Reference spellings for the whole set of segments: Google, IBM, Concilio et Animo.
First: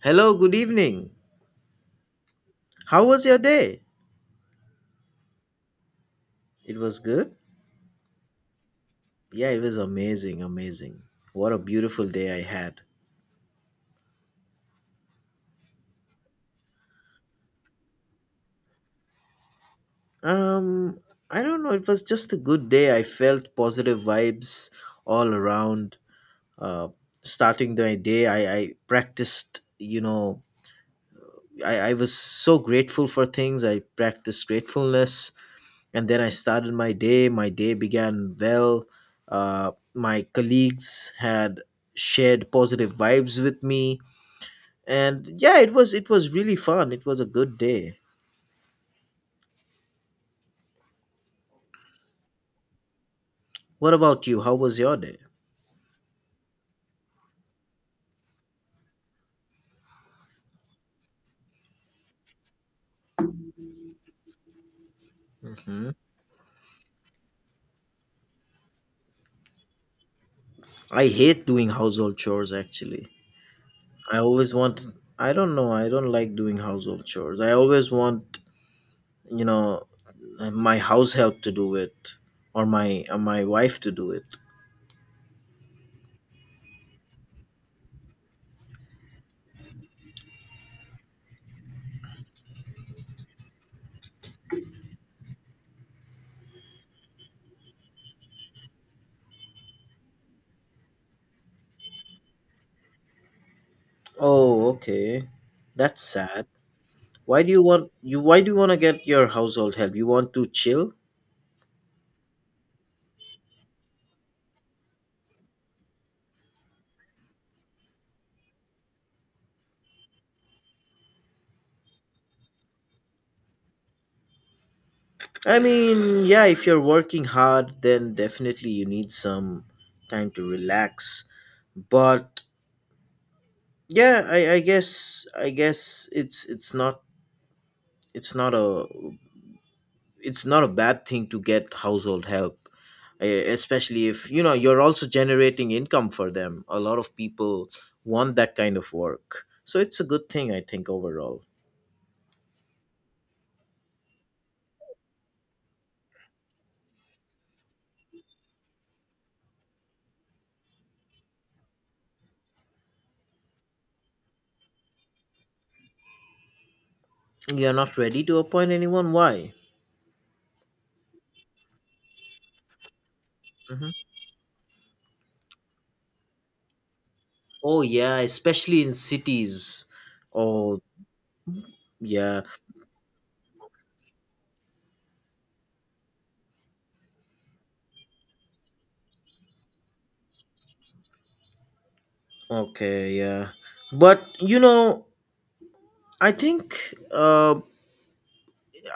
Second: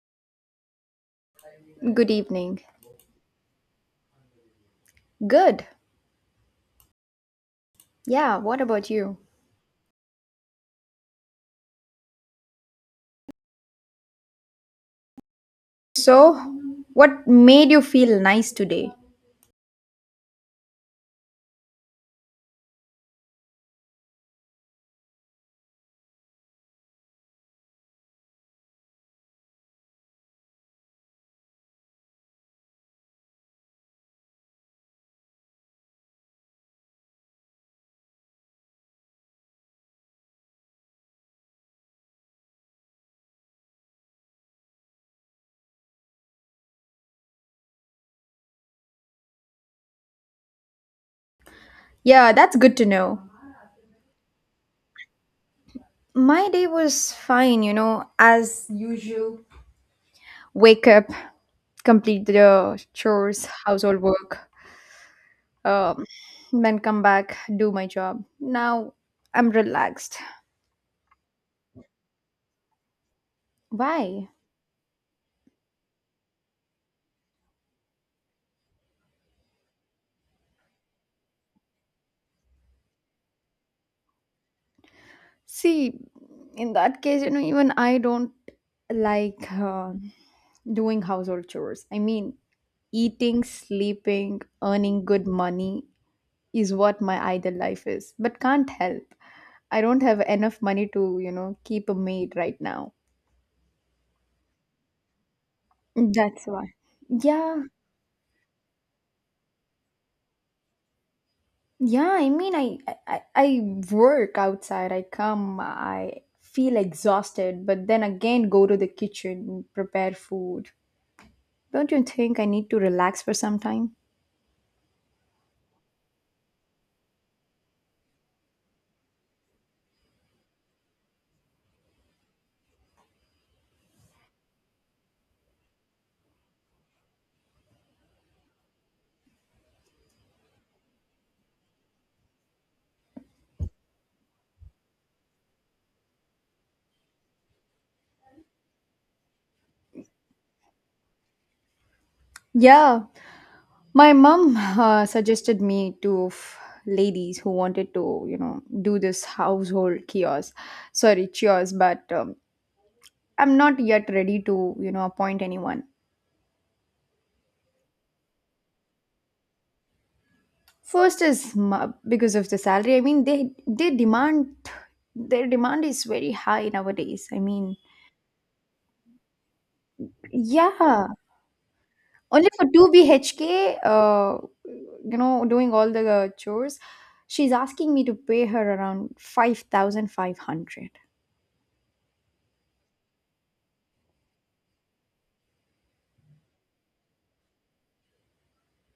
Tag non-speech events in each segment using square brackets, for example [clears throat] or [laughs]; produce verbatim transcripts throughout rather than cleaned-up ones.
Hello, good evening. Good evening. How was your day? Good. It was good? Yeah, what about you? Yeah, it was amazing, amazing. What a beautiful day I had. So, what made you feel nice today? Um, I don't know, it was just a good day. I felt positive vibes all around. Uh, Starting the day, I, I practiced, you know, I, I was so grateful for things. I practiced gratefulness and then I started my day. My day began well. Uh, my colleagues had shared positive vibes with me, and yeah, it was it was really fun. It was a good day. Yeah, that's good to know. What about you? How was your day? My day was fine, you know, as usual. Wake up, complete the chores, household work, Hmm. um, then come back, do my job. Now I'm relaxed. I hate doing household chores, actually. I Why? always want, I don't know, I don't like doing household chores. I always want, you know, my house help to do it, or my uh, my wife to do it. See, in that case, you know, even I don't like uh, doing household chores. I mean, eating, sleeping, earning good money is what my ideal life is. But can't help. I don't have enough money to, you know, keep a maid right now. Oh, okay, that's That's sad. why. Why do Yeah. you want, you why do you want to get your household help? You want to chill? Yeah, I mean I I, I I work outside. I come, I feel exhausted, but then again go to the kitchen, prepare food. Don't you think I need to relax for some time? I mean, yeah, if you're working hard, then definitely you need some time to relax. But yeah, I, I guess I guess it's it's not it's not a it's not a bad thing to get household help, e- especially if you know you're also generating income for them. A lot of people want that kind of work, so it's a good thing, I think, overall. Yeah, my mom uh, suggested me to f- ladies who wanted to, you know, do this household kiosk. Sorry, chores, but um, I'm not yet ready to, you know, appoint anyone. You're not ready to appoint anyone? Why? First is ma- because of the salary. I mean, they they Hmm. demand their demand is very high nowadays. I mean, Oh yeah, especially in cities. Oh. yeah, Yeah, only for two B H K, uh, you know, doing all the chores, she's asking me to pay her around five thousand five hundred. okay, yeah. But you know, I think uh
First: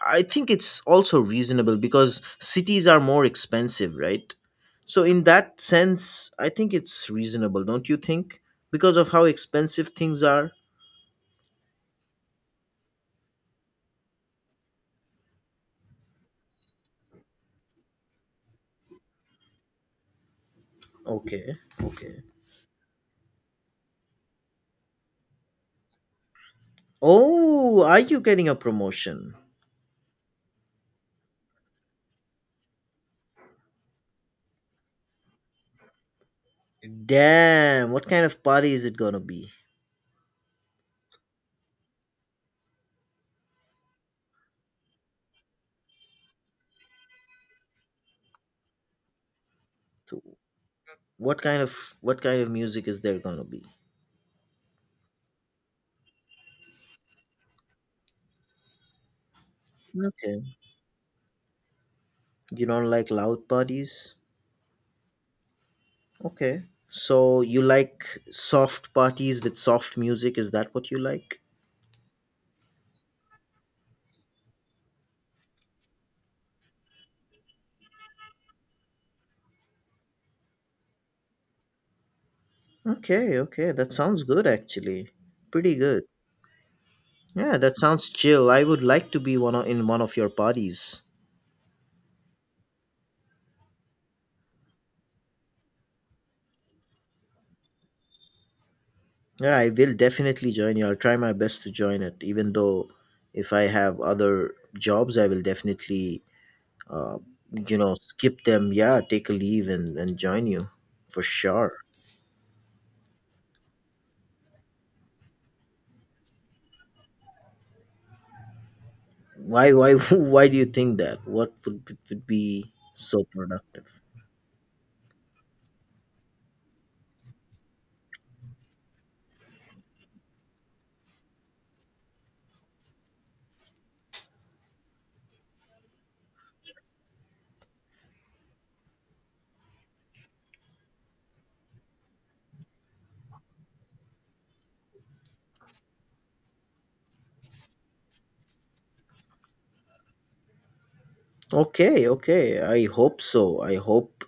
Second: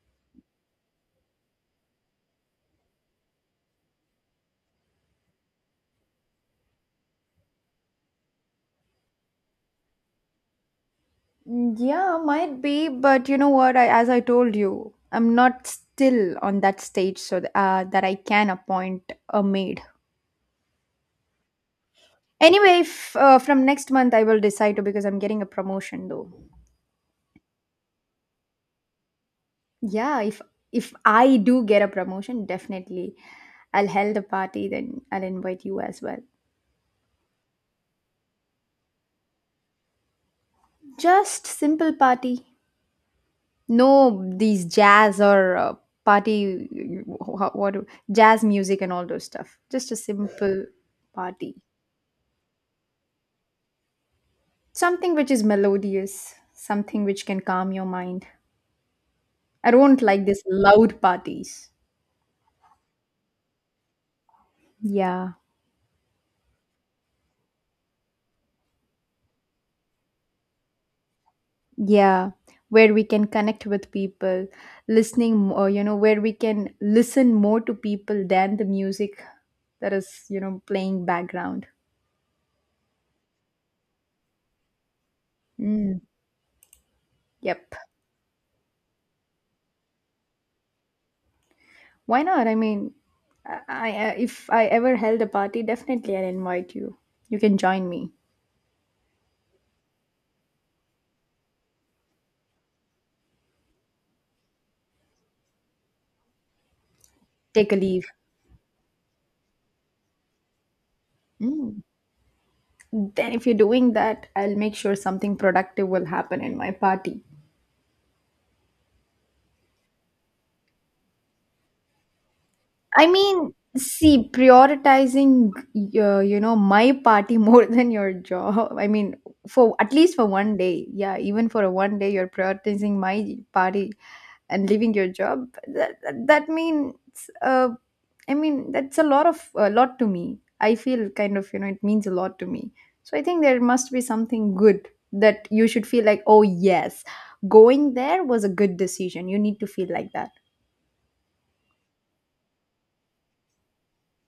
I think it's also reasonable because cities are more expensive, right? So in that sense, I think it's reasonable, don't you think? Because of how expensive things are. Mm, yeah, might be, but you know what? I, as I told you, I'm not still on that stage so th- uh, that I can appoint a maid. Okay, okay. Anyway, if, uh, from next month I will decide to because I'm getting a promotion though. Oh, are you getting a promotion? Yeah, if if I do get a promotion, definitely I'll held a party. Then I'll invite you as well. Damn, what kind of party is it gonna be? Just simple party. No, these jazz or uh, party, wh- wh- what do- jazz music and all those stuff. Just a So. simple What party. kind of, what kind of music is there gonna be? Something which is melodious, something which can calm your mind. I don't like these Okay. loud parties. You don't like loud parties? Yeah, Okay. So you like soft parties with soft music? Is that what you like? yeah, where we can connect with people, listening more, you know, where we can listen more to people than the music that is, you know, playing background. Okay, okay. That sounds good, actually. Pretty Mm, good. Yeah, yep. that sounds chill. I would like to be one of, in one of your parties. Why not? I mean, I, I if I ever held a party, definitely I'll invite you. You can join me. Yeah, I will definitely join you. I'll try my best to join it, even though if I have other jobs, I will definitely, uh, Take a you know, leave. skip them. Yeah, take a leave and, and join you for sure. Mm. Then, if you're doing that, I'll make sure something productive will happen in my party. Why, why, [laughs] why do you think that? What would, would be I so mean, productive? see, prioritizing, uh, you know, my party [laughs] more than your job. I mean, for at least for one day, yeah, even for a one day, you're prioritizing my party and leaving your job. That that, that means, uh, I mean, that's a lot of a lot to me. I feel kind of, you know, it means a lot to me. So I think there must be something good that you should feel like, oh yes, going there was a good decision. You need to feel like that. Okay, okay. I hope so. I hope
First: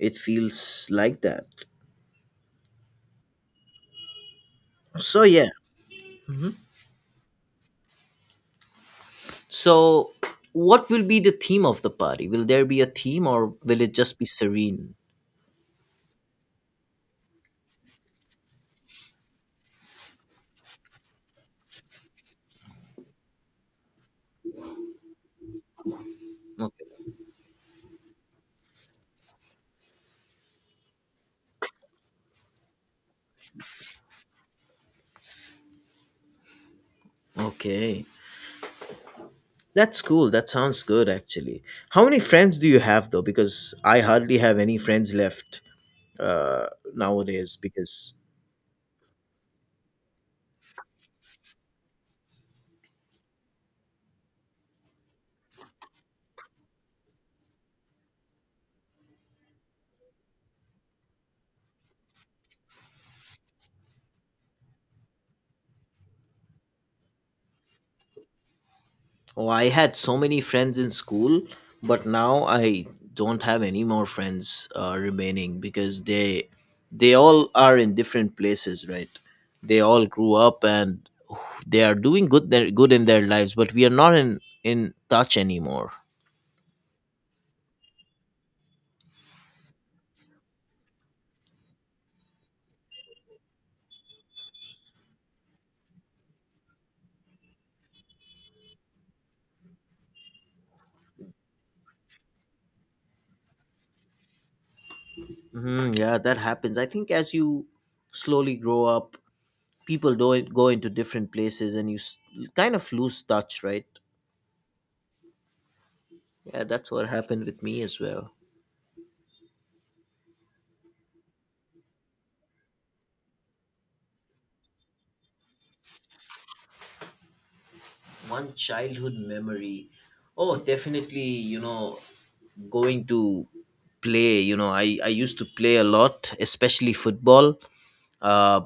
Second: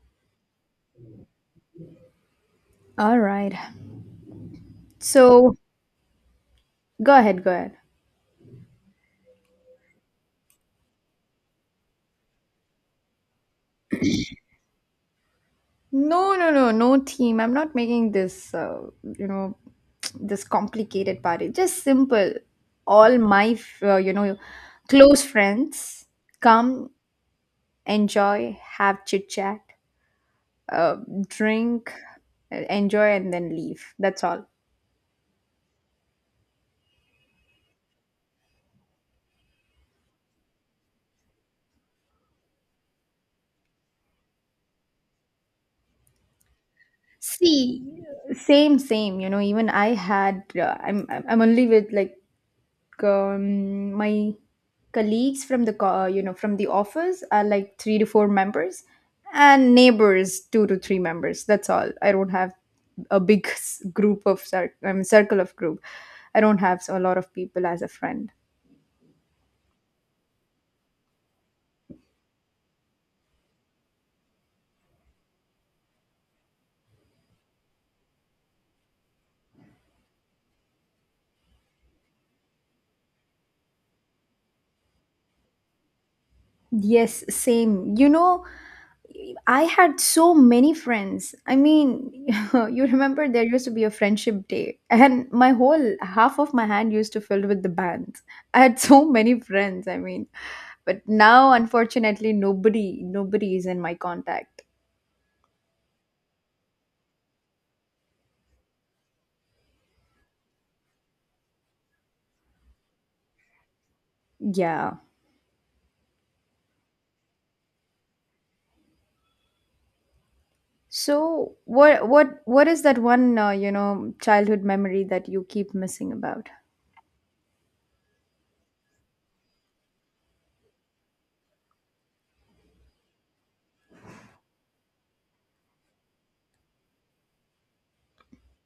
it feels like that. All right. So, yeah. So Go ahead, go ahead. So, what will be the theme of the party? Will there be a theme or will it just be serene? No, no, no, no theme. I'm not making this, uh, you know, [tsk] this complicated party. Just simple. All my, f- uh, you know, close friends Okay. come, enjoy, have chit chat, uh, drink, uh, enjoy, and then leave. That's all. Okay. That's cool. That sounds good, actually. How many friends do you have, though? Because I hardly have any friends left uh, nowadays See, because. same, same. You know, even I had. Uh, I'm, I'm I'm only with like like, um, my colleagues from the co- uh, you know, from the office are like three to four members, and neighbors two to three members. That's all. I don't have a big s- group of cir- I mean, circle of group. I don't have a lot of people as a friend. Oh, I had so many friends in school, but now I don't have any more friends uh, remaining because they they all are in different places, right? They all grew up and they are doing good, their good in their lives, but we are not in in touch anymore. Yes, same, you know, I had so many friends. I mean, [laughs] you remember there used to be a friendship day, and my whole half of my hand used to filled with the bands. I had so many friends. I mean, but now unfortunately nobody nobody is in my contact. Hmm, yeah, that happens. I think as you slowly grow up, people don't go into different places, and you s- kind of lose touch, right? Yeah. Yeah, that's what happened with me as well. So what what what is that one uh, you know, childhood memory that you keep missing about? One childhood memory. Oh, definitely, you know, going to play, you know, I, I used to play a lot, especially football. Uh,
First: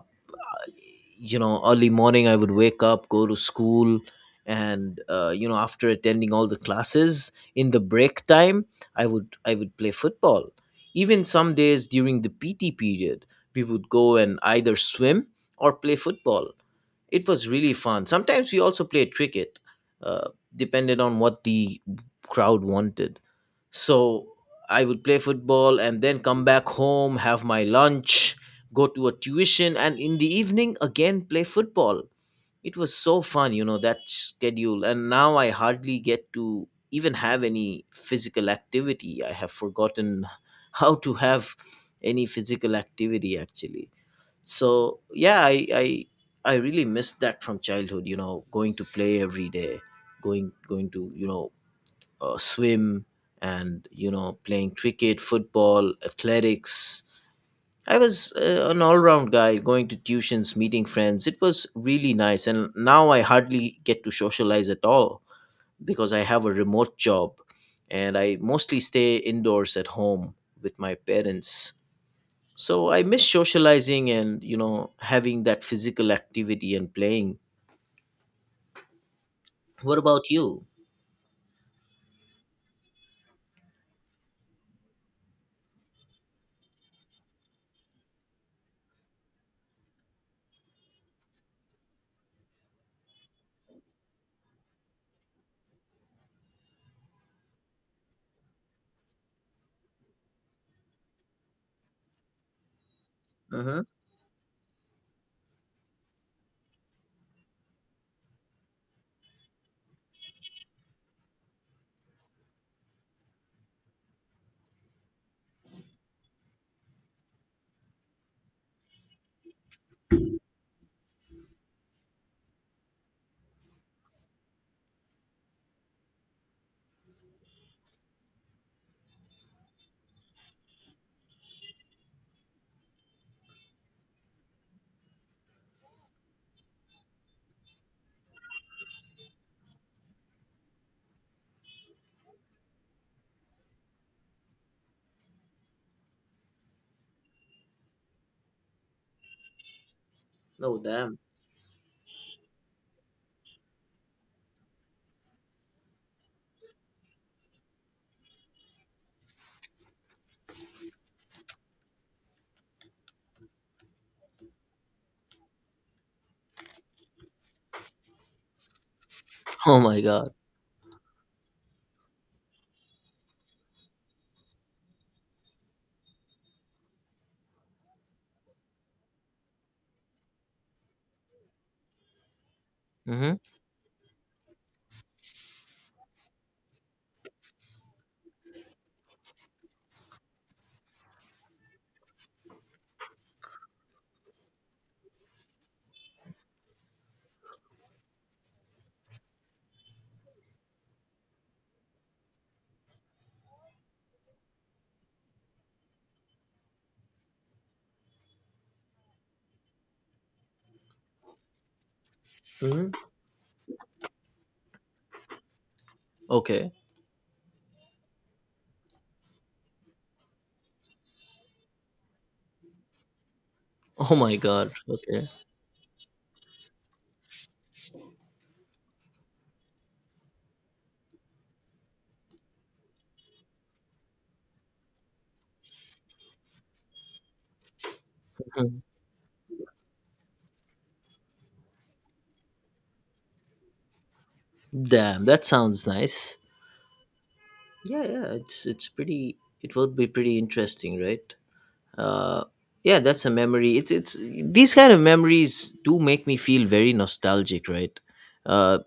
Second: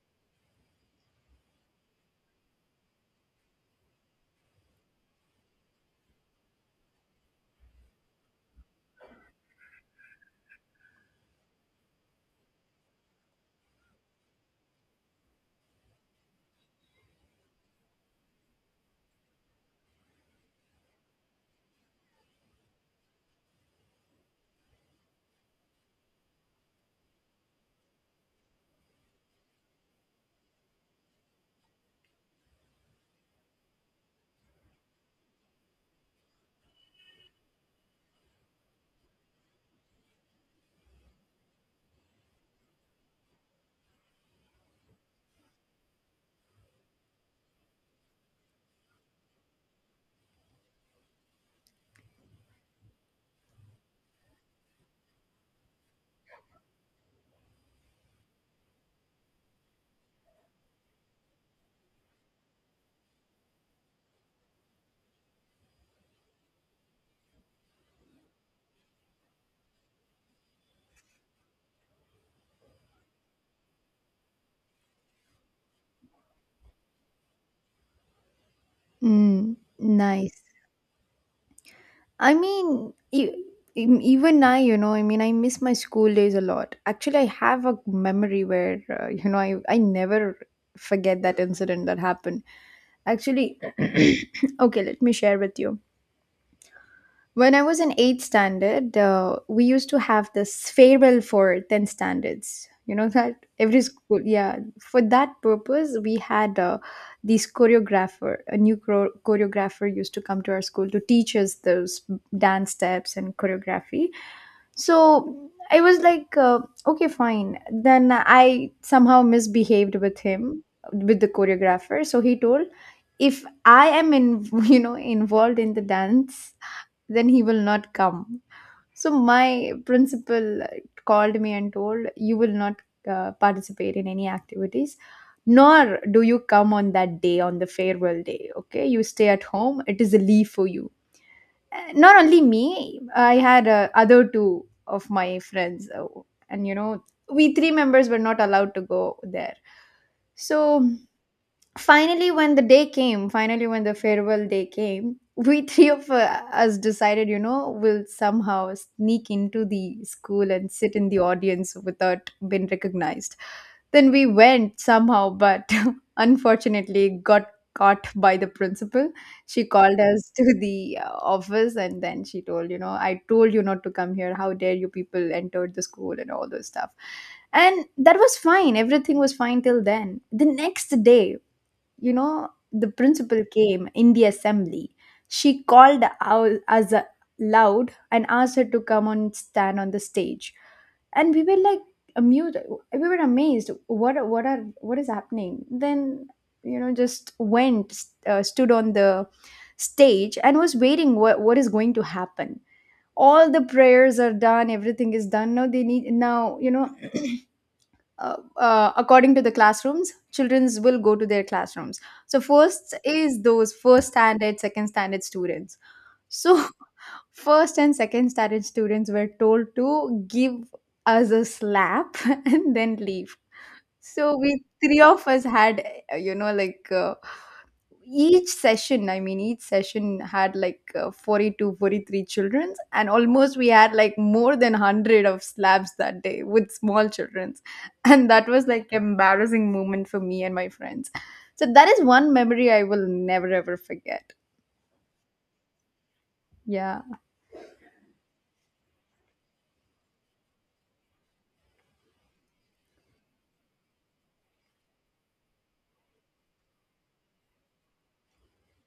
you know, early morning I would wake up, go to school, and uh, you know, after attending all the classes, in the break time, I would I would play football. Even some days during the P T period, we would go and either swim or play football. It was really fun. Sometimes we also played cricket, uh, depended on what the crowd wanted. So I would play football and then come back home, have my lunch, go to a tuition, and in the evening again play football. It was so fun, you know, that schedule. And now I hardly get to even have any physical activity. I have forgotten [laughs] how to have any physical activity, actually. So yeah, i i i really miss that from childhood. You know, going to play every day, going going to, you know, uh, swim, and you know, playing cricket, football, athletics. I was uh, an all-round guy, going to tuitions, meeting friends. It was really nice, and now I hardly get to socialize at all because I have a remote job, and I mostly stay indoors at home with my parents. So I miss socializing and, you know, having that physical activity and playing. Mm, What about nice. you? I mean, e- em- even I, you know, I mean, I miss my school days a lot. Actually, I have a memory where, uh, you know, I, I never forget that incident that happened. Actually, [coughs] [clears throat] okay, let me share with you. When I was in eighth standard, uh, we used to have this farewell for tenth standards. You know that every Mm-hmm. school, yeah. For that purpose, we had uh, these choreographer, a new chro- choreographer used to come to our school to teach us those dance steps and choreography. So I was like, uh, okay, fine. Then I somehow misbehaved with him, with the choreographer. So he told, if I am in, [laughs] you know, involved in the dance then he will not come. So my principal called me and told, you will not uh, participate in any activities, nor do you come on that day, on the farewell day. Okay, you stay at home, it is a leave for you. Uh, Not only me, I had uh, other two of my friends, uh, and you know, we three members were not allowed to go there. No, So damn. [laughs] finally when the day came finally when the farewell day came, [laughs] we three of uh, us decided, you know, we'll somehow sneak into the school and sit in the audience without being recognized. Then we went somehow, but [laughs] unfortunately got caught by the principal. She Oh called my us god. [laughs] to the uh, office, and then she told, you know, I told you not to come here, how dare you people entered the school and all those stuff. And that was fine, everything was fine till then. The next day, you know, the Mm-hmm. principal came in the assembly. She called ou- us loud and asked her to come and stand on the stage. And we were like amused. We were amazed. What are- what are what is happening? Then, you know, just went uh, stood on the stage and was waiting. What what is going to happen? All the prayers are done. Everything is done. Now, they need now you know, uh, uh, according to the classrooms, childrens will go to their classrooms. So first Mm-hmm. is those first standard, second standard students. So Okay. [laughs] first and second standard students were told to give us a slap [laughs] and then leave. Oh So my we god. three of Okay. us had, uh, you know, like, uh, each session, i mean each session had like uh, forty-two forty-three childrens, and almost we had like more than one hundred of slabs that day with small childrens. [laughs] and that was Mhm. like embarrassing moment for me and my friends. So that is one memory I will never ever forget. Damn, that sounds nice. Yeah, Yeah, yeah. It's it's pretty. It would be pretty interesting, right? uh, yeah, that's a memory. It's it's these kind of memories do make me feel very nostalgic, right? uh,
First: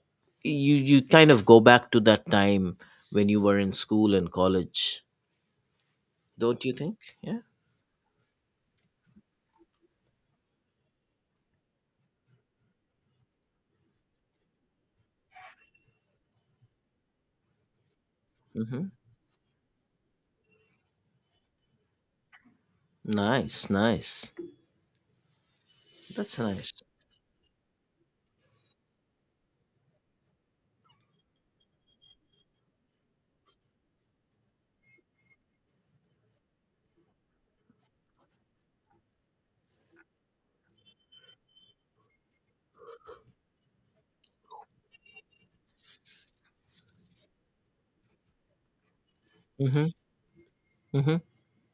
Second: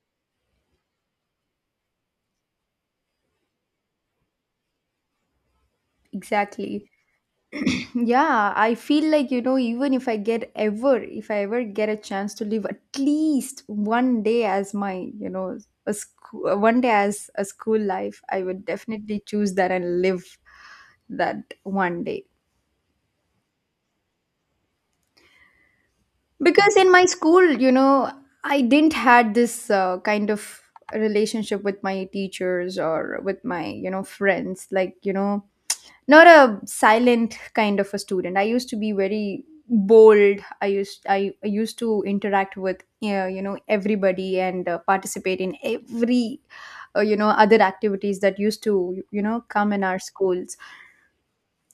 you you kind of go back to that time when you were in school and college, don't you exactly. think? Yeah. [clears throat] yeah, I feel like, you know, even if i get ever if I ever get a chance to live at least one day as my, you know, a school one day as a school life, I would Mm-hmm. definitely choose that and live that one day. Nice, nice. That's nice. Because in my school, you know, I didn't had this uh, kind of relationship with my teachers or with my, you know, friends, like, you know, not a silent kind of a student. I used to be very bold. i used i, I used to interact with uh, you know, everybody, and uh, participate in every uh, you know, other activities that used to, you know, come in Mm-hmm. our schools. Mm-hmm.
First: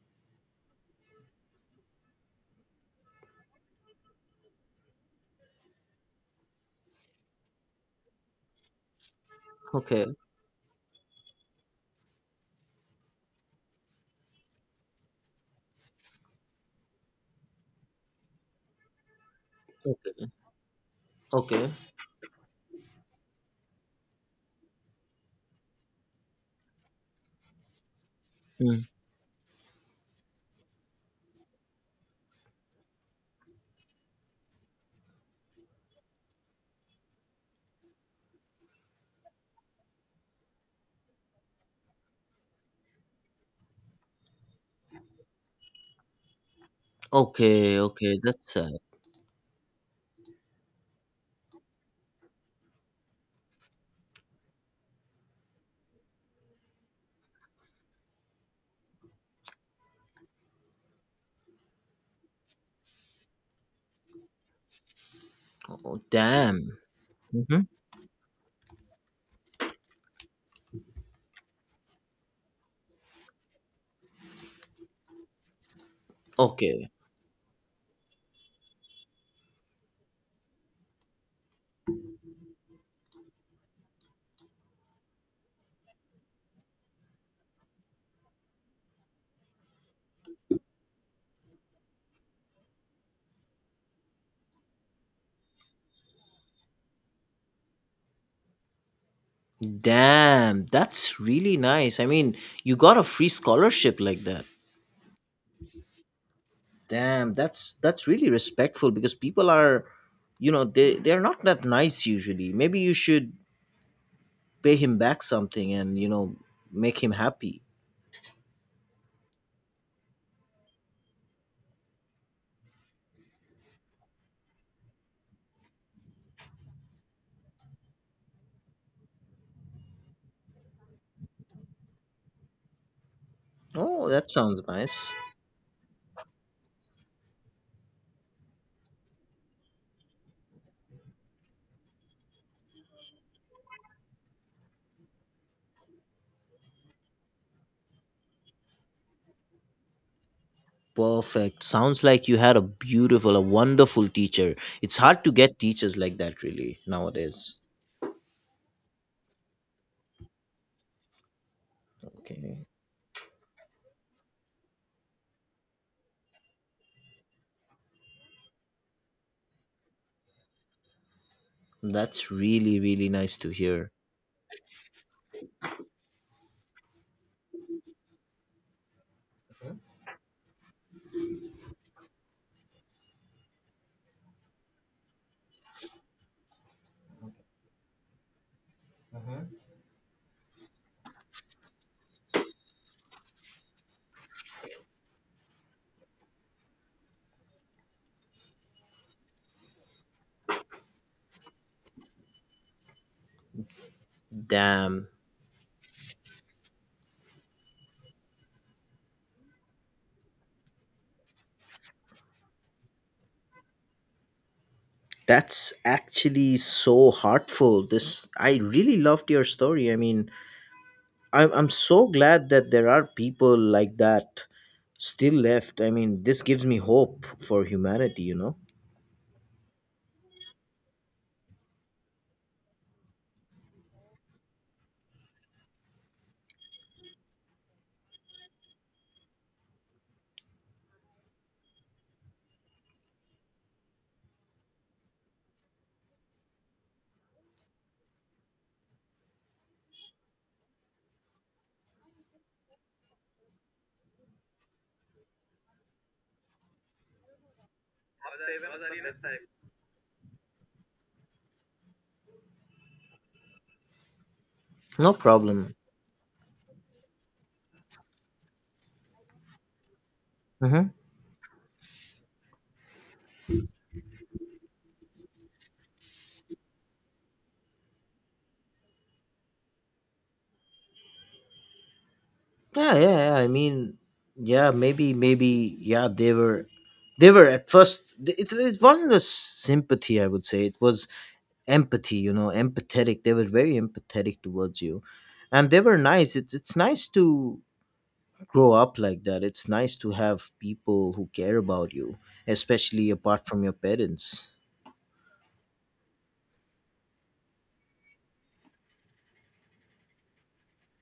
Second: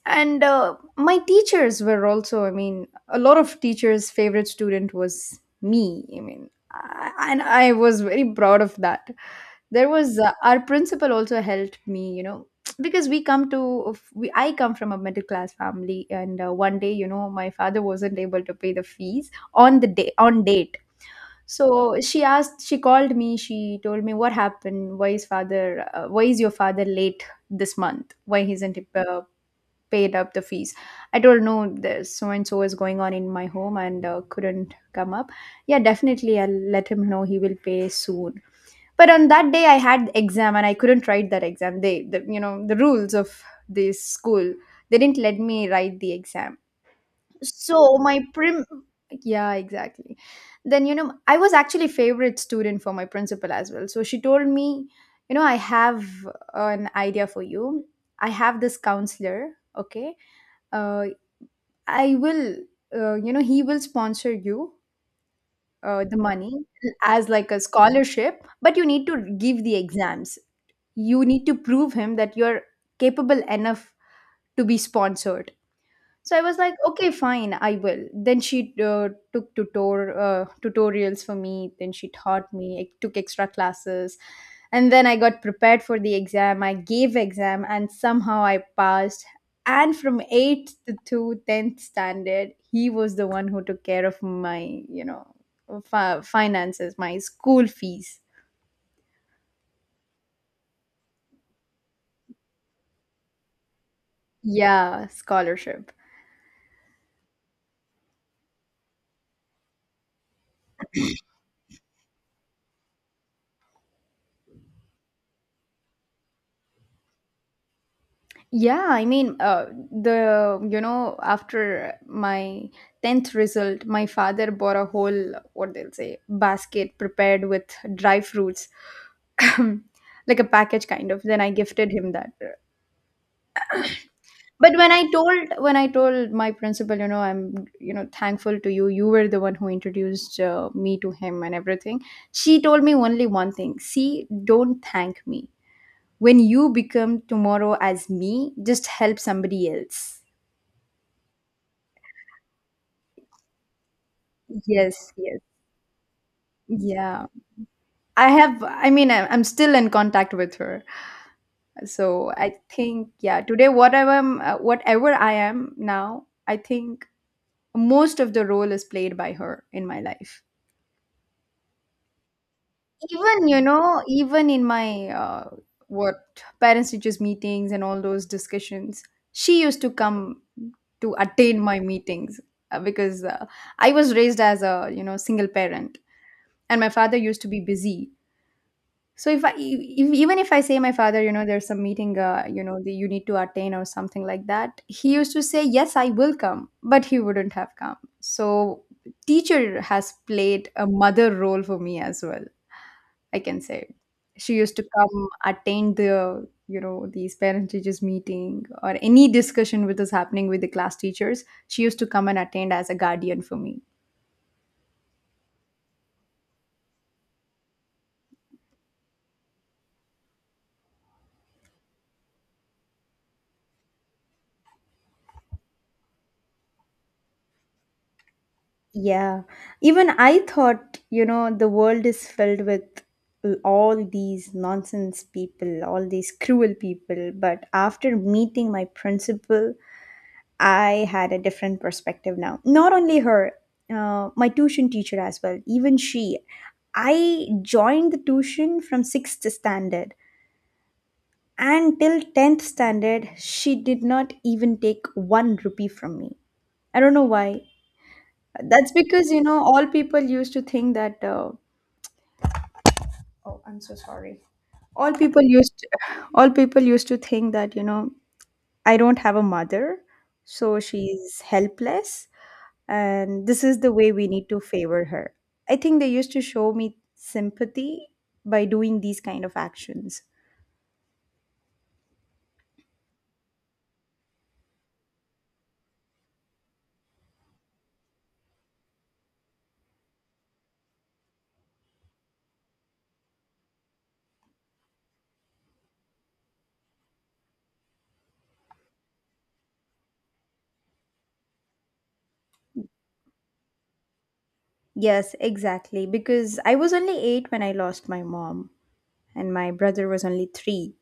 And uh, my teachers were also, I mean, a lot of teachers favorite student was me. I mean, I, and I was very proud of that. There Okay, was, uh, our principal also helped me, you know, [tsk] because we come to of- we I come from a middle class family. And uh, one day, you know, my father wasn't able to pay the fees on the day okay, on date. So okay. she asked she called me she told me what happened, why is father uh, why is your father late this month, why he isn't Mm. he uh, paid up the fees. I told, no, there's so and so is going on in my home, and uh, couldn't come up. Yeah, definitely, I'll let him know, he will pay soon. But on that day I had exam and I couldn't write that exam. They the, you know, the rules of this school, they didn't let me write the exam. Okay, So okay, my that's prim sad. Yeah, exactly. Then, you know, I was actually favorite student for my principal as well. So she told me, you know, I have an idea for you. I have this counselor. Okay. uh, I will, uh, you know, he will sponsor you Oh uh, the money, damn. as like a Mm-hmm. scholarship, but you need to give the exams. You need to prove him that you're capable enough to be sponsored. So I was like, Okay. okay, fine, I will then she uh, took tutor uh, tutorials for me, then she taught me. I took extra classes, and then I got prepared for the exam. I gave exam and somehow I passed. And from eighth to two, tenth standard, he was the one who took care of my, you know, fi- finances, my school fees. Damn, that's really nice. I mean, you got a free scholarship like that. Yeah, scholarship. Damn, that's that's really respectful because people are, you know, they they're not that nice usually. Maybe you should pay him back something, and you know, make him happy. Yeah, I mean, uh, the you know, after my tenth result, my father bought a whole what they'll say basket prepared with dry fruits, [coughs] [clears throat] like a package kind of. Then I gifted him that. Oh, that sounds But when I nice. told when I told my principal, you know, I'm you know thankful to you. You were the one who introduced uh, me to him and everything. She told me only one thing: see, don't thank me. When you become tomorrow as me, just help somebody else. Perfect. Sounds like you had a beautiful, a wonderful teacher. It's Yes, hard to yes. get teachers like that, really, Yeah. nowadays. I have, I mean, I- I'm still in contact with her. So I Okay. think, yeah, today, whatever, I'm- uh, whatever I am now, I think most of the role is played by her in my life. That's really really nice Even, to you hear. know, even in my, uh, what parents teachers meetings and all those discussions, she used to come to attend my meetings uh, because uh, I was raised as a, you know, single parent, and my father used to be busy. So if I e- e- even if I say my father, you know, there's some meeting, uh, you know, that you need to attend or something like that, he used to say, "Yes, I will come," but he wouldn't have come. So teacher has played a mother role for me as well. I can say she used to Damn. come attend the you know these parent teachers meeting or any discussion which is happening with the class teachers. She used to come and attend as a guardian for me. That's actually so heartful. This, I really loved your story. I mean, I'm I'm so glad that there are people like that still left. I mean, this gives me hope for humanity, you know. Yeah, even I thought, you know, the world is filled with all these nonsense people, all these cruel people. But after meeting my principal, I had a different perspective now. Not only her, uh, my tuition teacher as well, even she. I joined the tuition from sixth standard, and till tenth standard, she did not even take one rupee from me. I don't know why. That's because, you know, all people used to think that uh, oh, I'm so sorry. All No people used problem. to, all people used to think that, you know, I don't have a mother, so Mm-hmm. she's helpless, and this is the way we need to favor her. I think they used to show me sympathy by doing these kind of actions. Yeah, yeah, yeah. I mean, yeah, maybe, maybe, yeah. They were, they were at first. It, it wasn't a sympathy. I would say it was empathy. You know, empathetic. They were very empathetic towards you, and they were nice. It's it's nice to grow up like that. It's nice to have people who care about you, especially apart from your parents. Yes, exactly, because I was only eight when I lost my mom and my brother was only three.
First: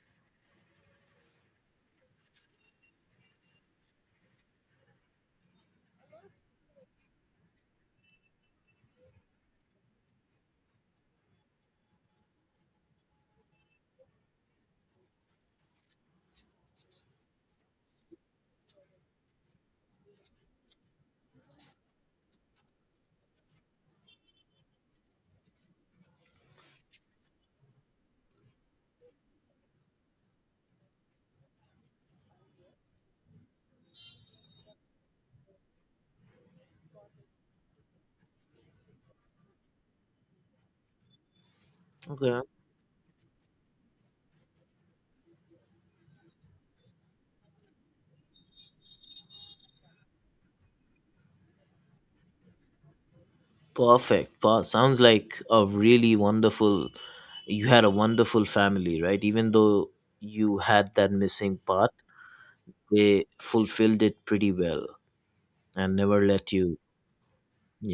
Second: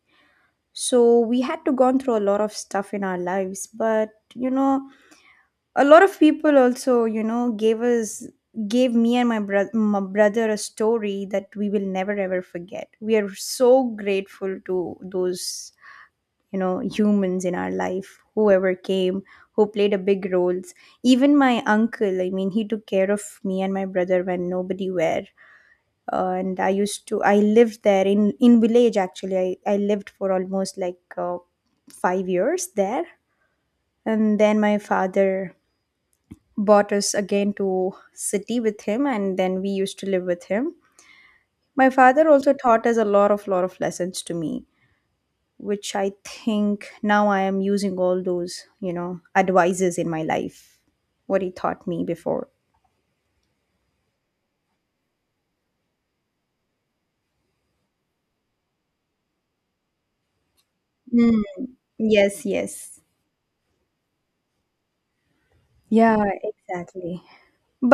So we had to gone through a lot of stuff in our lives, but you know, a lot of people also you know gave us gave me and my, bro- my brother a story that we will never ever forget. We are so grateful to those you know humans in our life whoever came, who played a big roles. Even my uncle, I mean, he took care of me and my brother when nobody were uh, and I used to I lived there in in village actually i, I lived for almost like uh, five years there, and then my father brought us again to city with him, and then we used to live with him. My father Okay. also taught us a lot of lot of lessons to me, which I think now I am using all those you know advices in my life what he taught me before. Perfect. Pa- sounds like a really wonderful. You had a wonderful family, right? Even though you had that Mm, missing part, yes, yes. they fulfilled it pretty well and Yeah, never let you. exactly.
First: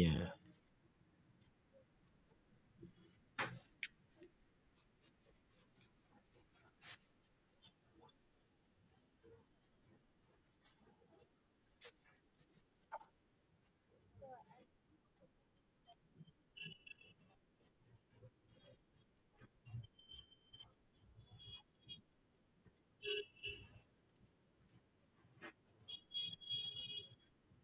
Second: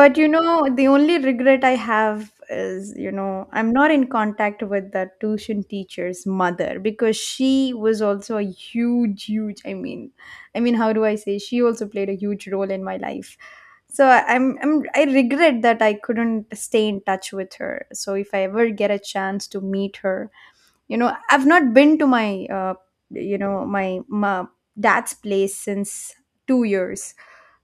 But you know, the only regret I have is, you know, I'm not in contact with the tuition teacher's mother because she was also a huge, huge, I mean, I mean, how do I say? She also played a huge role in my life. So I- I'm, I'm, I regret that I couldn't stay in touch with her. So if I ever get a chance to meet her, you know, I've not been to my, uh, you know, my, my dad's place since two years.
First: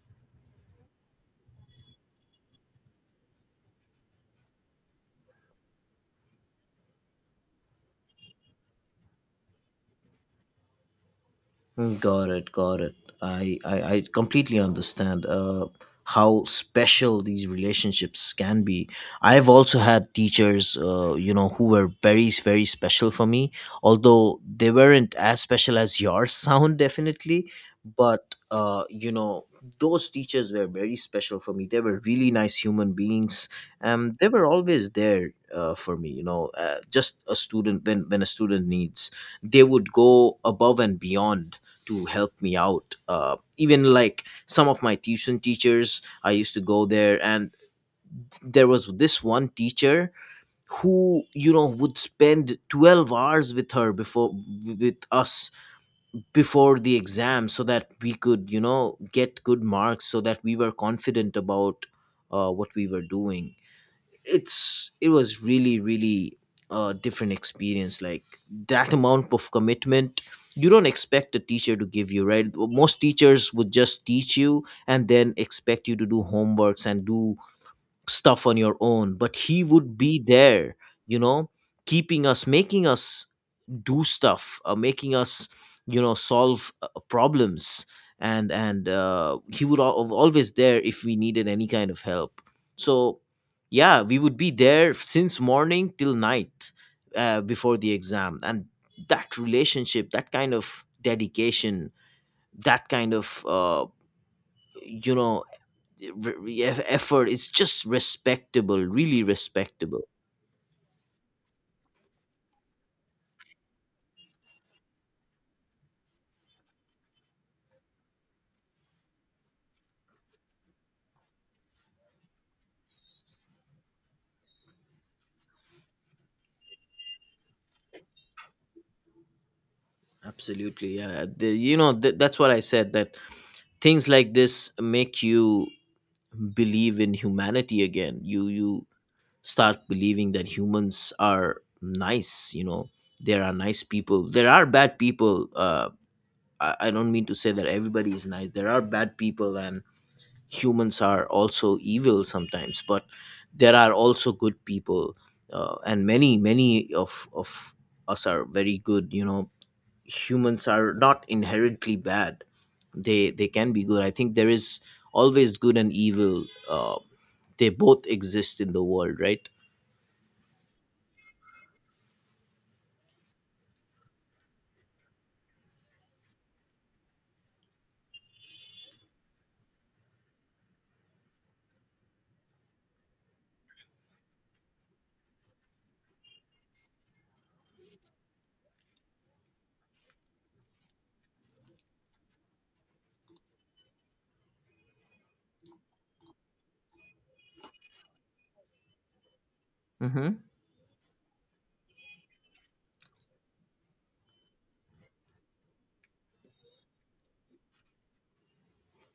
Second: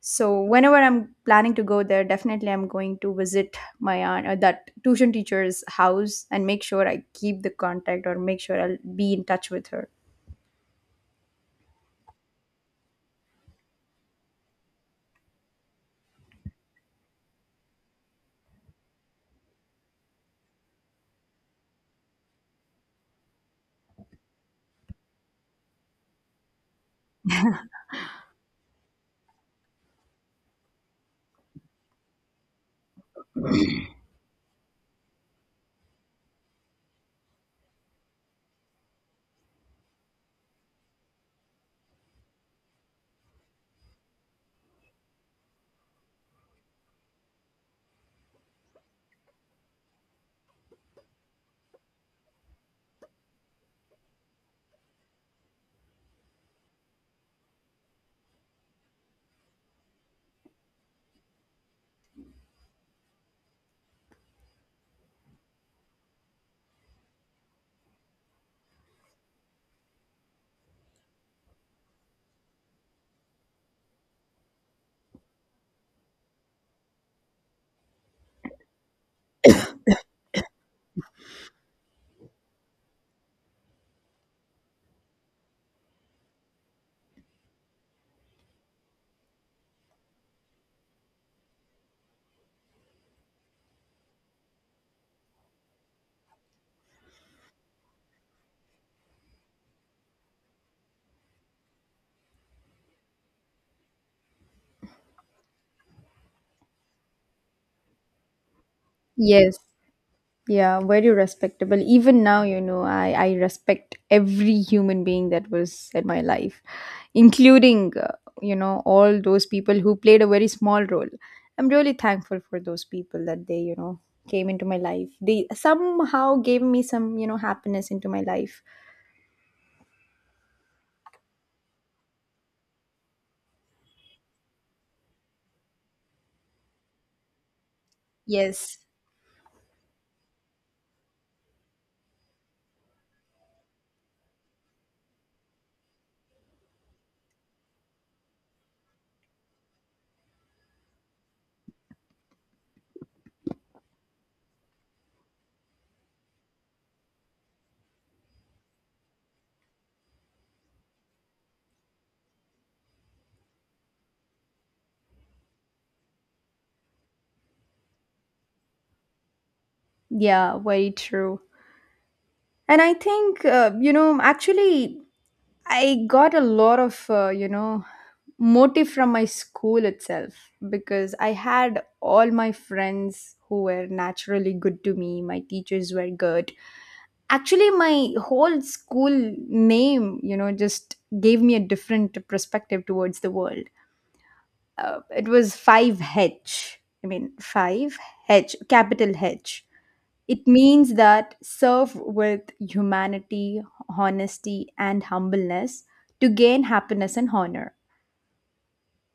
So whenever I'm planning to go there, definitely I'm going to visit my aunt, uh, that tuition teacher's house and make sure I keep the contact or make sure I'll be in touch with her. Mm. Got it, got it. I, I, I completely understand uh, how special these relationships can be. I've also had teachers, uh, you know, who were very, very special for me, although they weren't as special as yours [laughs] sound, definitely. But, uh, you know, those teachers were very special for me. They were really nice human beings. Um, they were always there uh, for me, you know, uh, just a student, when, when a student needs, they would go above and beyond to help me out. Uh, even like some of my tuition teachers, I used to go there, and there was this one teacher who, you know, would spend twelve hours with her before, with us, before the exam, so that we could, you know, get good marks, so that we were confident about uh, what we were doing. It's, it was really really a different experience. Like, that amount of commitment, you don't expect a teacher to give you, right? Most teachers would just teach you and then expect you to do homeworks and do stuff on your own. But he would be there, you know, keeping us, making us do stuff, uh, making us, you know, solve uh, problems. And and uh, he would al- always there if we needed any kind of help. So yeah, we would be there since morning till night uh, before the exam. And that relationship, that kind of dedication, that kind of uh, you know, re- re- eff- effort is just respectable, really Yes. respectable. Yeah, very respectable. Even now, you know, I, I respect every human being that was in my life, including, uh, you know, all those people who played a very small role. I'm really thankful for those people that they, you know, came into my life. They somehow gave me some, you know, happiness into my life. Absolutely, yeah. The- you know, th- that's what I said, that things like this make you believe in humanity again. You Yes. You start believing that humans are nice. You know, there are nice people. There are bad people. Uh, I, I don't mean to say that everybody is nice. There are bad people, and humans are also evil sometimes. But there are also good people, uh, and many, many of of us are very good. You know, humans are not inherently bad. They they can be good. I think there is always good and evil. Uh, they both exist in the world, right? Yeah, very true. And I think, uh, you know, actually, I got a lot of, uh, you know, motive from my school itself because I had all my friends who were naturally good to me. My teachers were good. Actually, my whole school name, you know, just gave me a different perspective towards the world. Uh, it was five H. I mean, five H, capital H. Mm-hmm. It means that serve with humanity, honesty, and humbleness to gain happiness and honor.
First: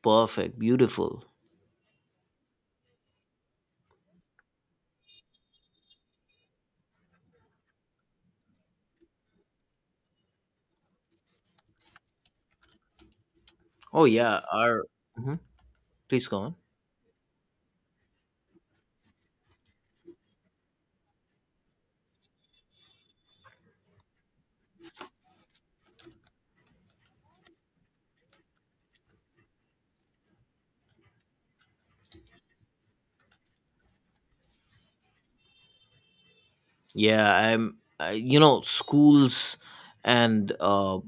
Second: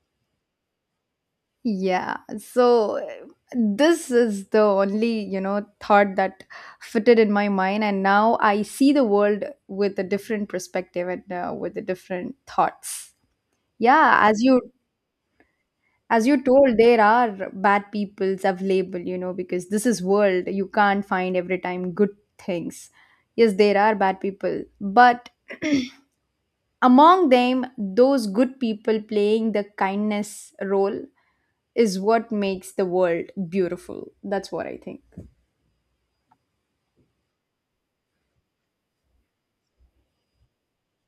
Perfect, beautiful. Yeah, so uh, this is the only, you know, thought that fitted in my mind, and now I see the world with a different perspective and uh, with a different thoughts. oh Yeah, yeah as you our Mhm. as Please go you on. told, there are bad peoples available, you know, because this is world. You can't find every time good things. Yes, there are bad people, but among them, those good people playing the kindness role is what makes the world beautiful. That's what I think. Yeah, I'm. Uh, you know, schools and uh,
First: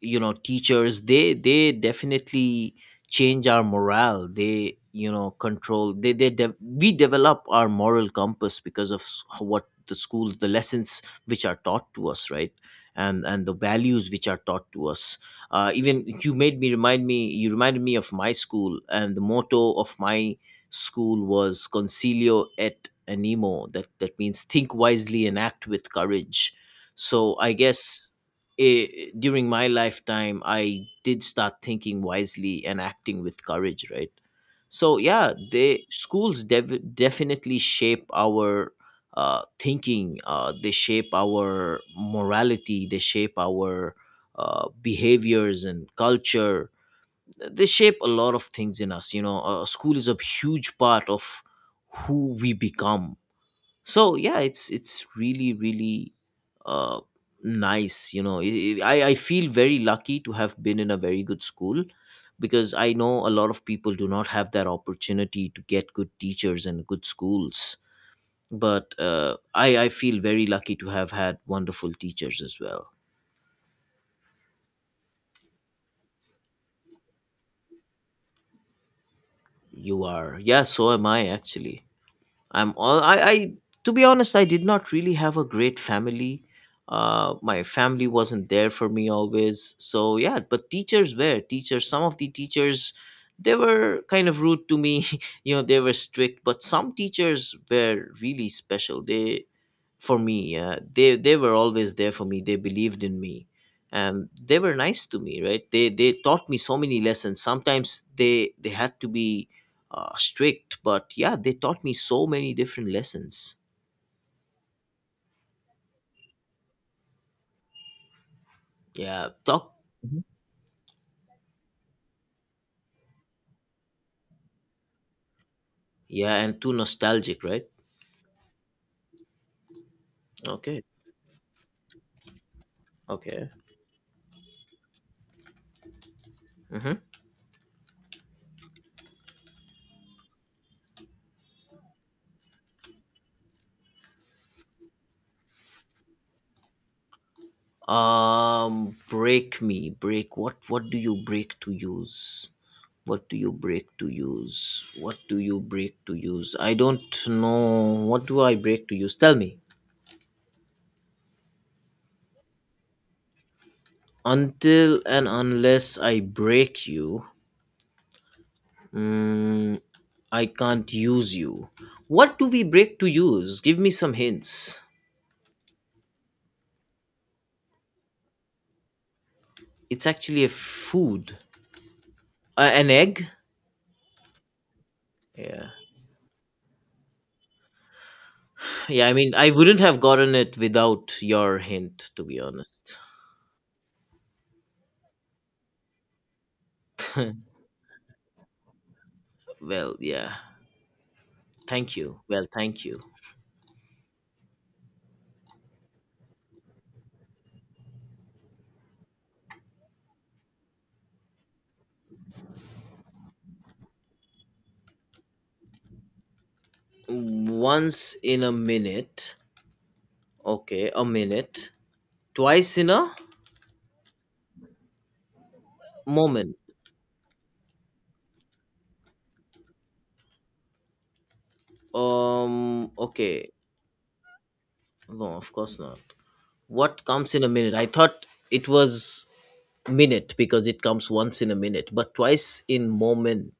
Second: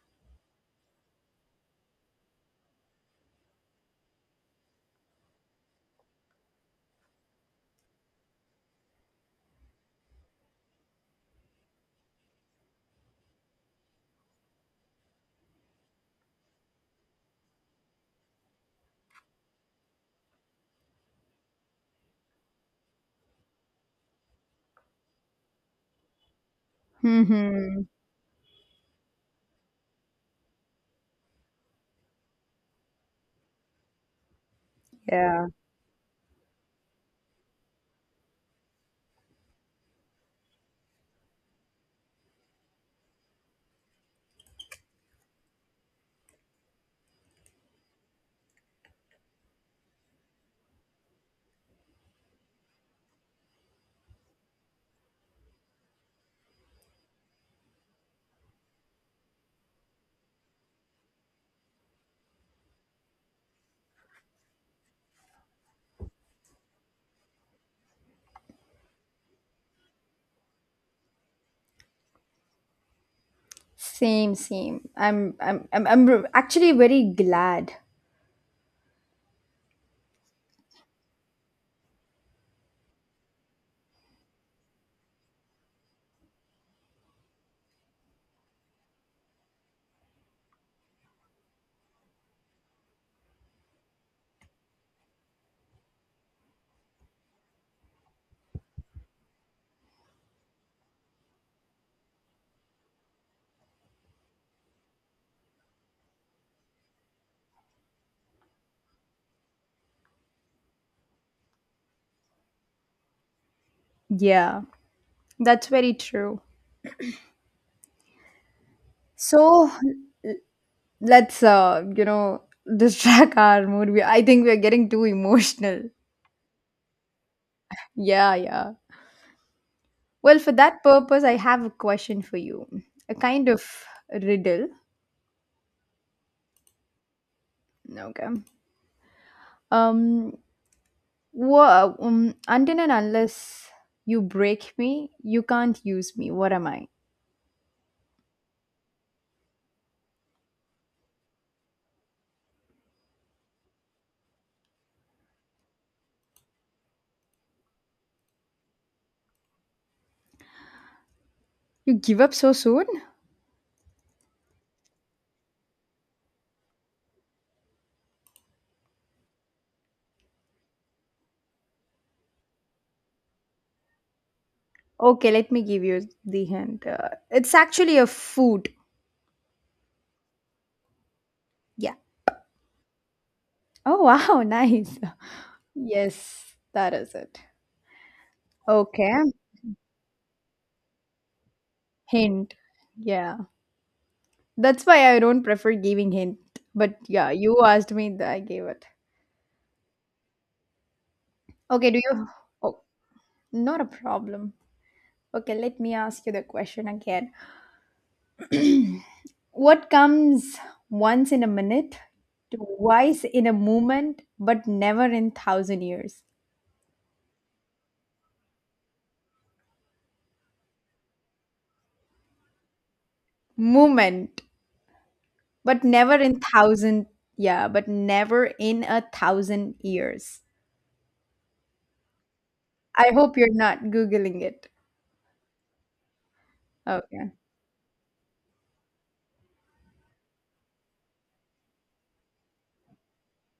you know, teachers, They they definitely change our morale. They, you know, control. They they de- we develop our moral compass because of s- what the schools, the lessons which are taught to us, right? And and the values which are taught to us. Uh, even you made me, remind me. You reminded me of my school, and the motto of my school was Concilio et Animo. That that means think wisely and act with courage. So I Hmm. guess eh, during my lifetime, I did start thinking wisely and acting with courage. Right. So yeah, Yeah. they schools dev- definitely shape our uh, thinking. Uh, they shape our morality. They shape our uh, behaviors and culture. They shape a lot of things in us you know uh, School is a huge part of who we become. So yeah, it's it's really really uh, nice. You know I, I I feel very lucky to have been in a very good school, because I know a lot of people do not have that opportunity to get good teachers and good schools. But uh, i i feel very lucky to have had wonderful teachers as well. Same, same. I'm, I'm, I'm, I'm r- actually very glad. You are? Yeah, so am I, actually. I'm all I, I to be honest, I did not really have a great family. Uh, my family wasn't there for me always. So yeah, but teachers were teachers. Some of the teachers, they were kind of rude to me. [laughs] You know, they were strict, but some teachers were really special. They, for me, uh, they they were always there for me. They believed in me. And they were nice to me, right? They they taught me so many lessons. Sometimes they they had to be uh, strict, but yeah, they taught me so many different lessons. Yeah, that's very true. Yeah, So talk. Mhm. let's, uh, you know, distract [laughs] our mood. We, I think we're getting too emotional. Yeah, and too nostalgic, right? Yeah, yeah. Well, for that Okay, purpose, I have a question for you. A kind okay. of riddle. Mm-hmm. Okay. Um, Wha um, until and unless you break me, you can't use me. What am I? Um, break me, break. What? What do you break to use? What do you break to use? What do you break to use? I don't know. What do I break to use? Tell me. You give up so soon? Until and unless I break you, mm, I can't use you. What do we break to use? Give me some hints. Okay, let me give you the hint. Uh, it's actually a food. It's actually a food. Yeah. Uh, an egg? Oh, wow, [laughs] nice. Yeah. Yes, that is it. Yeah, I Okay. mean, I wouldn't have gotten it without your hint, to be Hint. honest. Yeah. That's why I don't prefer giving hint. But yeah, you asked me that I gave it. Well, yeah. Okay, Thank do you. you? Well, Oh, thank you. not a problem. Okay, let me ask you the question again. What comes once in a minute, to twice in a moment, but never in thousand years. Once in a minute. Okay, a minute. Twice in a Moment, but never in moment. thousand, yeah, but never in a thousand years. Um, I hope you're Okay. not Googling it. No, of course not. What Okay. comes in a minute? I thought it was minute because it comes once in a minute, but twice in moment.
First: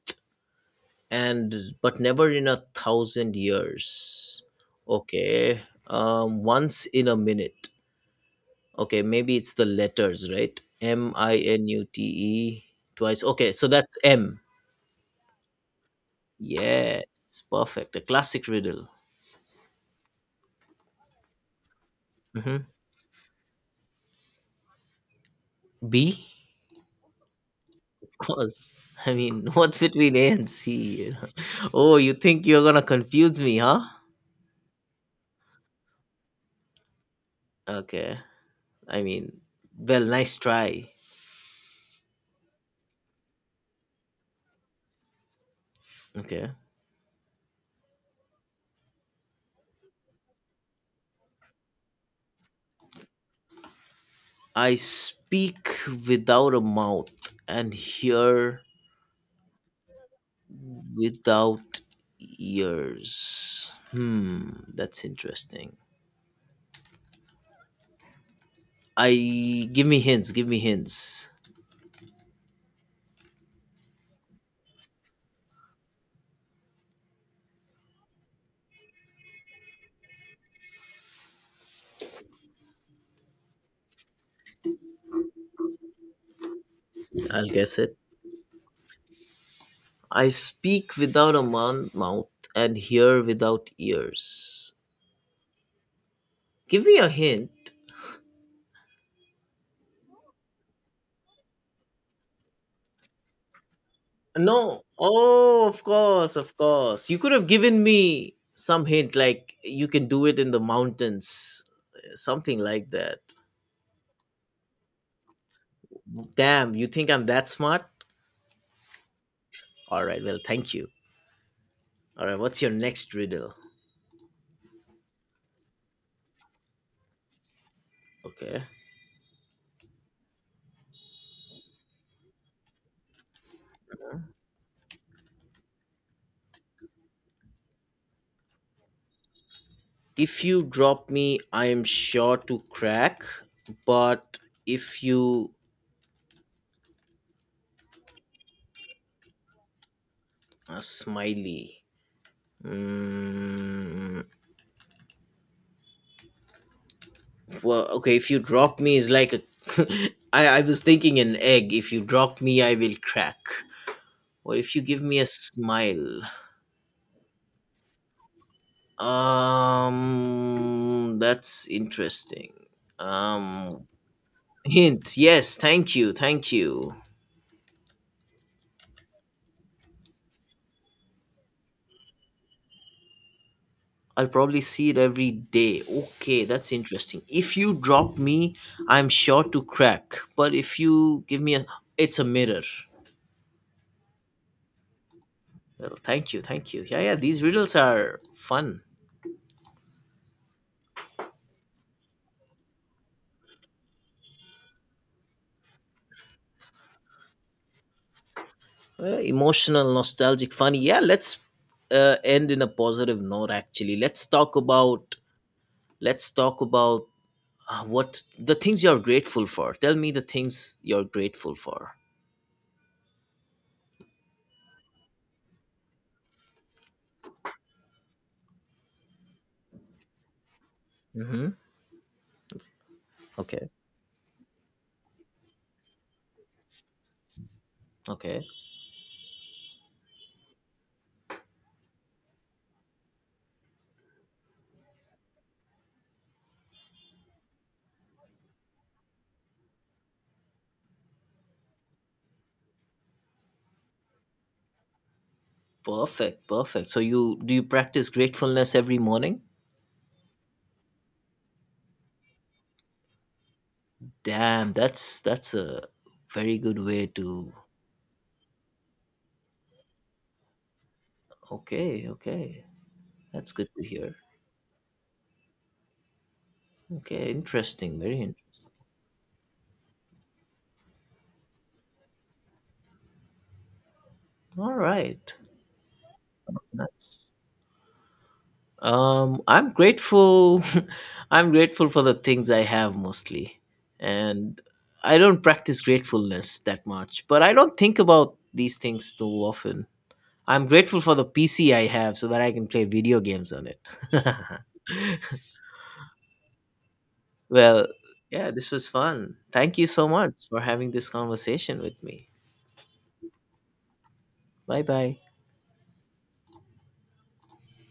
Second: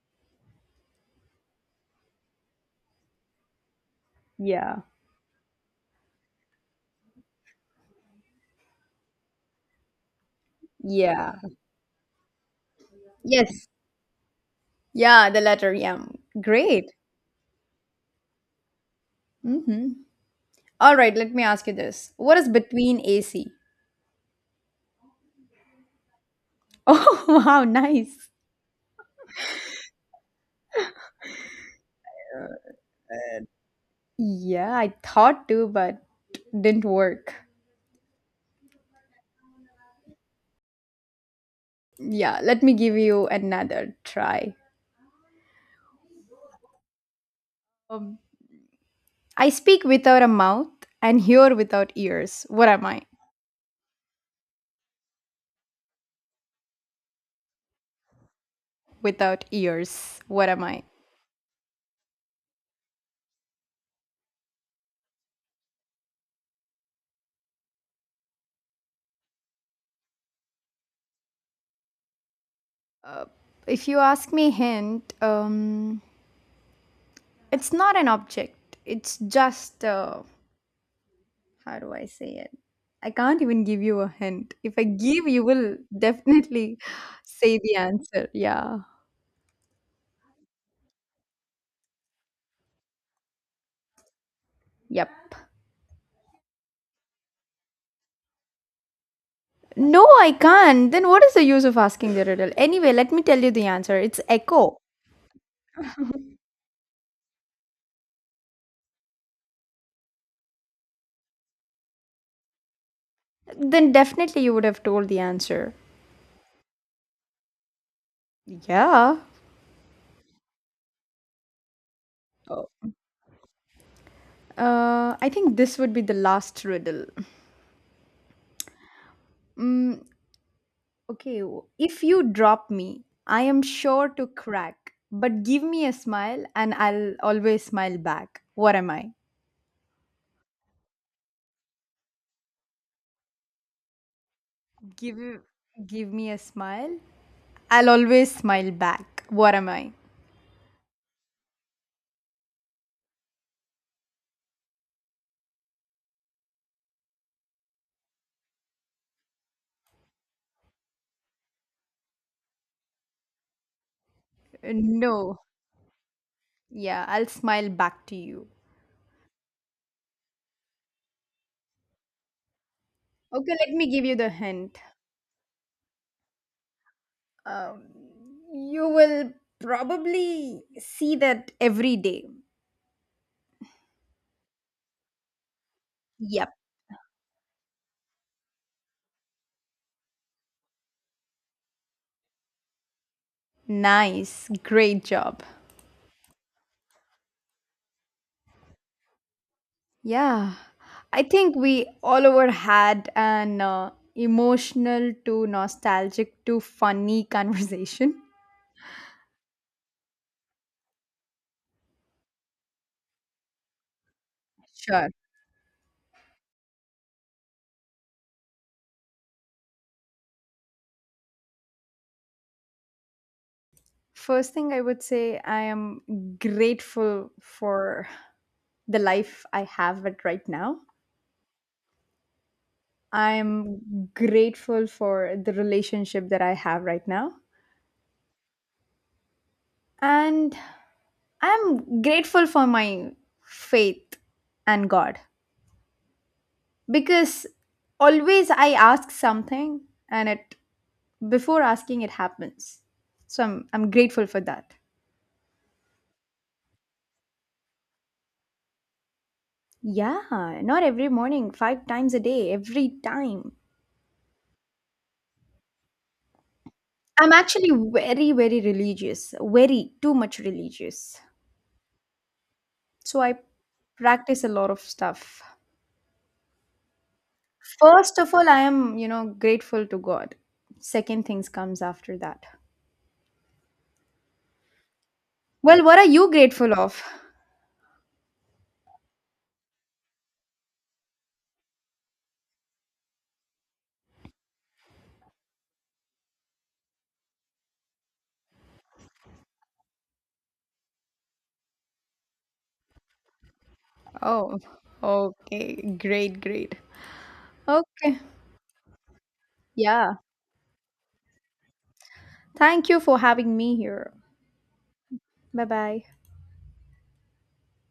And but never in a thousand years. Yeah. Okay. Um once in a minute. Okay, maybe it's the letters, right? M Yeah. I N U T E. Twice, okay, so Yes. that's M. Yeah, the letter M. Great. Yes, perfect, a classic riddle. Mm-hmm. All right, let me ask you this. What is Hmm. between A C? [laughs] B, Oh, wow, nice. of course. I mean, [laughs] what's between A and C? You know? [laughs] Oh, you think you're gonna confuse me, huh? Yeah, I thought to, but didn't work. Okay, I mean, well, nice try. Yeah, let me give you another try. Okay. Um, I speak without a mouth and hear without ears. What am I? I speak without a mouth and hear Without ears. What am I? without ears. Hmm, that's interesting. I Give me hints, give me hints. Uh, if you ask me hint, um, it's not an object. It's just uh, how do I say it? I can't even give you a hint. If I give, you will definitely [laughs] [sighs] I'll say the guess it. answer. Yeah. I speak without a mon- mouth and hear without ears. Yep. Give me a hint. No, I can't. Then what is the use of asking the riddle? Anyway, let me tell you the answer. It's echo. No. Oh, of course, of course. You could have given me some hint like you can do it in the mountains, something like that. Then definitely you would have told the answer. Damn, you think I'm that smart? Yeah. All right, well, thank you. All right, what's Oh. your next riddle? Uh, I think this would be the last riddle. Okay. Mm, okay, w- if you drop me, I am sure to crack, but give me a smile and I'll always smile back. What am I? If you drop me, I am sure to crack, but if Give you give me a smile. I'll always smile back. What am I? a smiley. Mm, well, okay, if you drop me is like a [laughs] I I was thinking an egg. If you drop me, I will crack. Or Uh, if you give me a No. smile. Yeah, I'll smile back to you. Um that's interesting. Okay, let me Um give you the hint. Hint. Yes. Thank you. Thank you. Um, you will probably see that every day. I'll probably see it every day. Okay, Yep. that's interesting. If you drop me, I'm sure to crack. But if you give me a, it's a mirror. Nice. Great job. Well, thank you, thank you. Yeah, yeah. These riddles are fun. Yeah. I think we all over had an uh, emotional to nostalgic to funny [laughs] conversation. Uh, emotional, nostalgic, funny. Yeah, let's uh, end in a positive note. Actually, let's talk Sure. about let's talk about uh, what the things you're grateful for. Tell me the things you're grateful for. First thing I would say, I am grateful for the life I have it right now. Mm-hmm. Okay. I'm grateful for the relationship that I have right now. Okay. And I'm grateful for my faith and God because always I ask something, and it before asking it happens. So I'm I'm grateful for that. Perfect, perfect. So you do you practice gratefulness every morning? Yeah, not every morning, five times a day, every time. Damn, that's that's a very good way I'm to. actually very very religious, very too much religious. Okay, okay, So I that's good to hear. practice a lot of stuff. Okay, interesting, First very of all, I interesting. am, you know, grateful to God. Second things comes after that. All right, Well, what are you grateful of? nice. Um, I'm grateful. [laughs] I'm grateful for the things I have mostly, and I don't practice gratefulness that much. But I don't think about these things too often. I'm grateful for the P C I have so that I can play video games on it. [laughs] Oh, okay. Great, great. Well, Okay. yeah, this was fun. Thank you so Yeah. much for having this conversation with me. Thank you for having me here. Bye bye. Bye bye.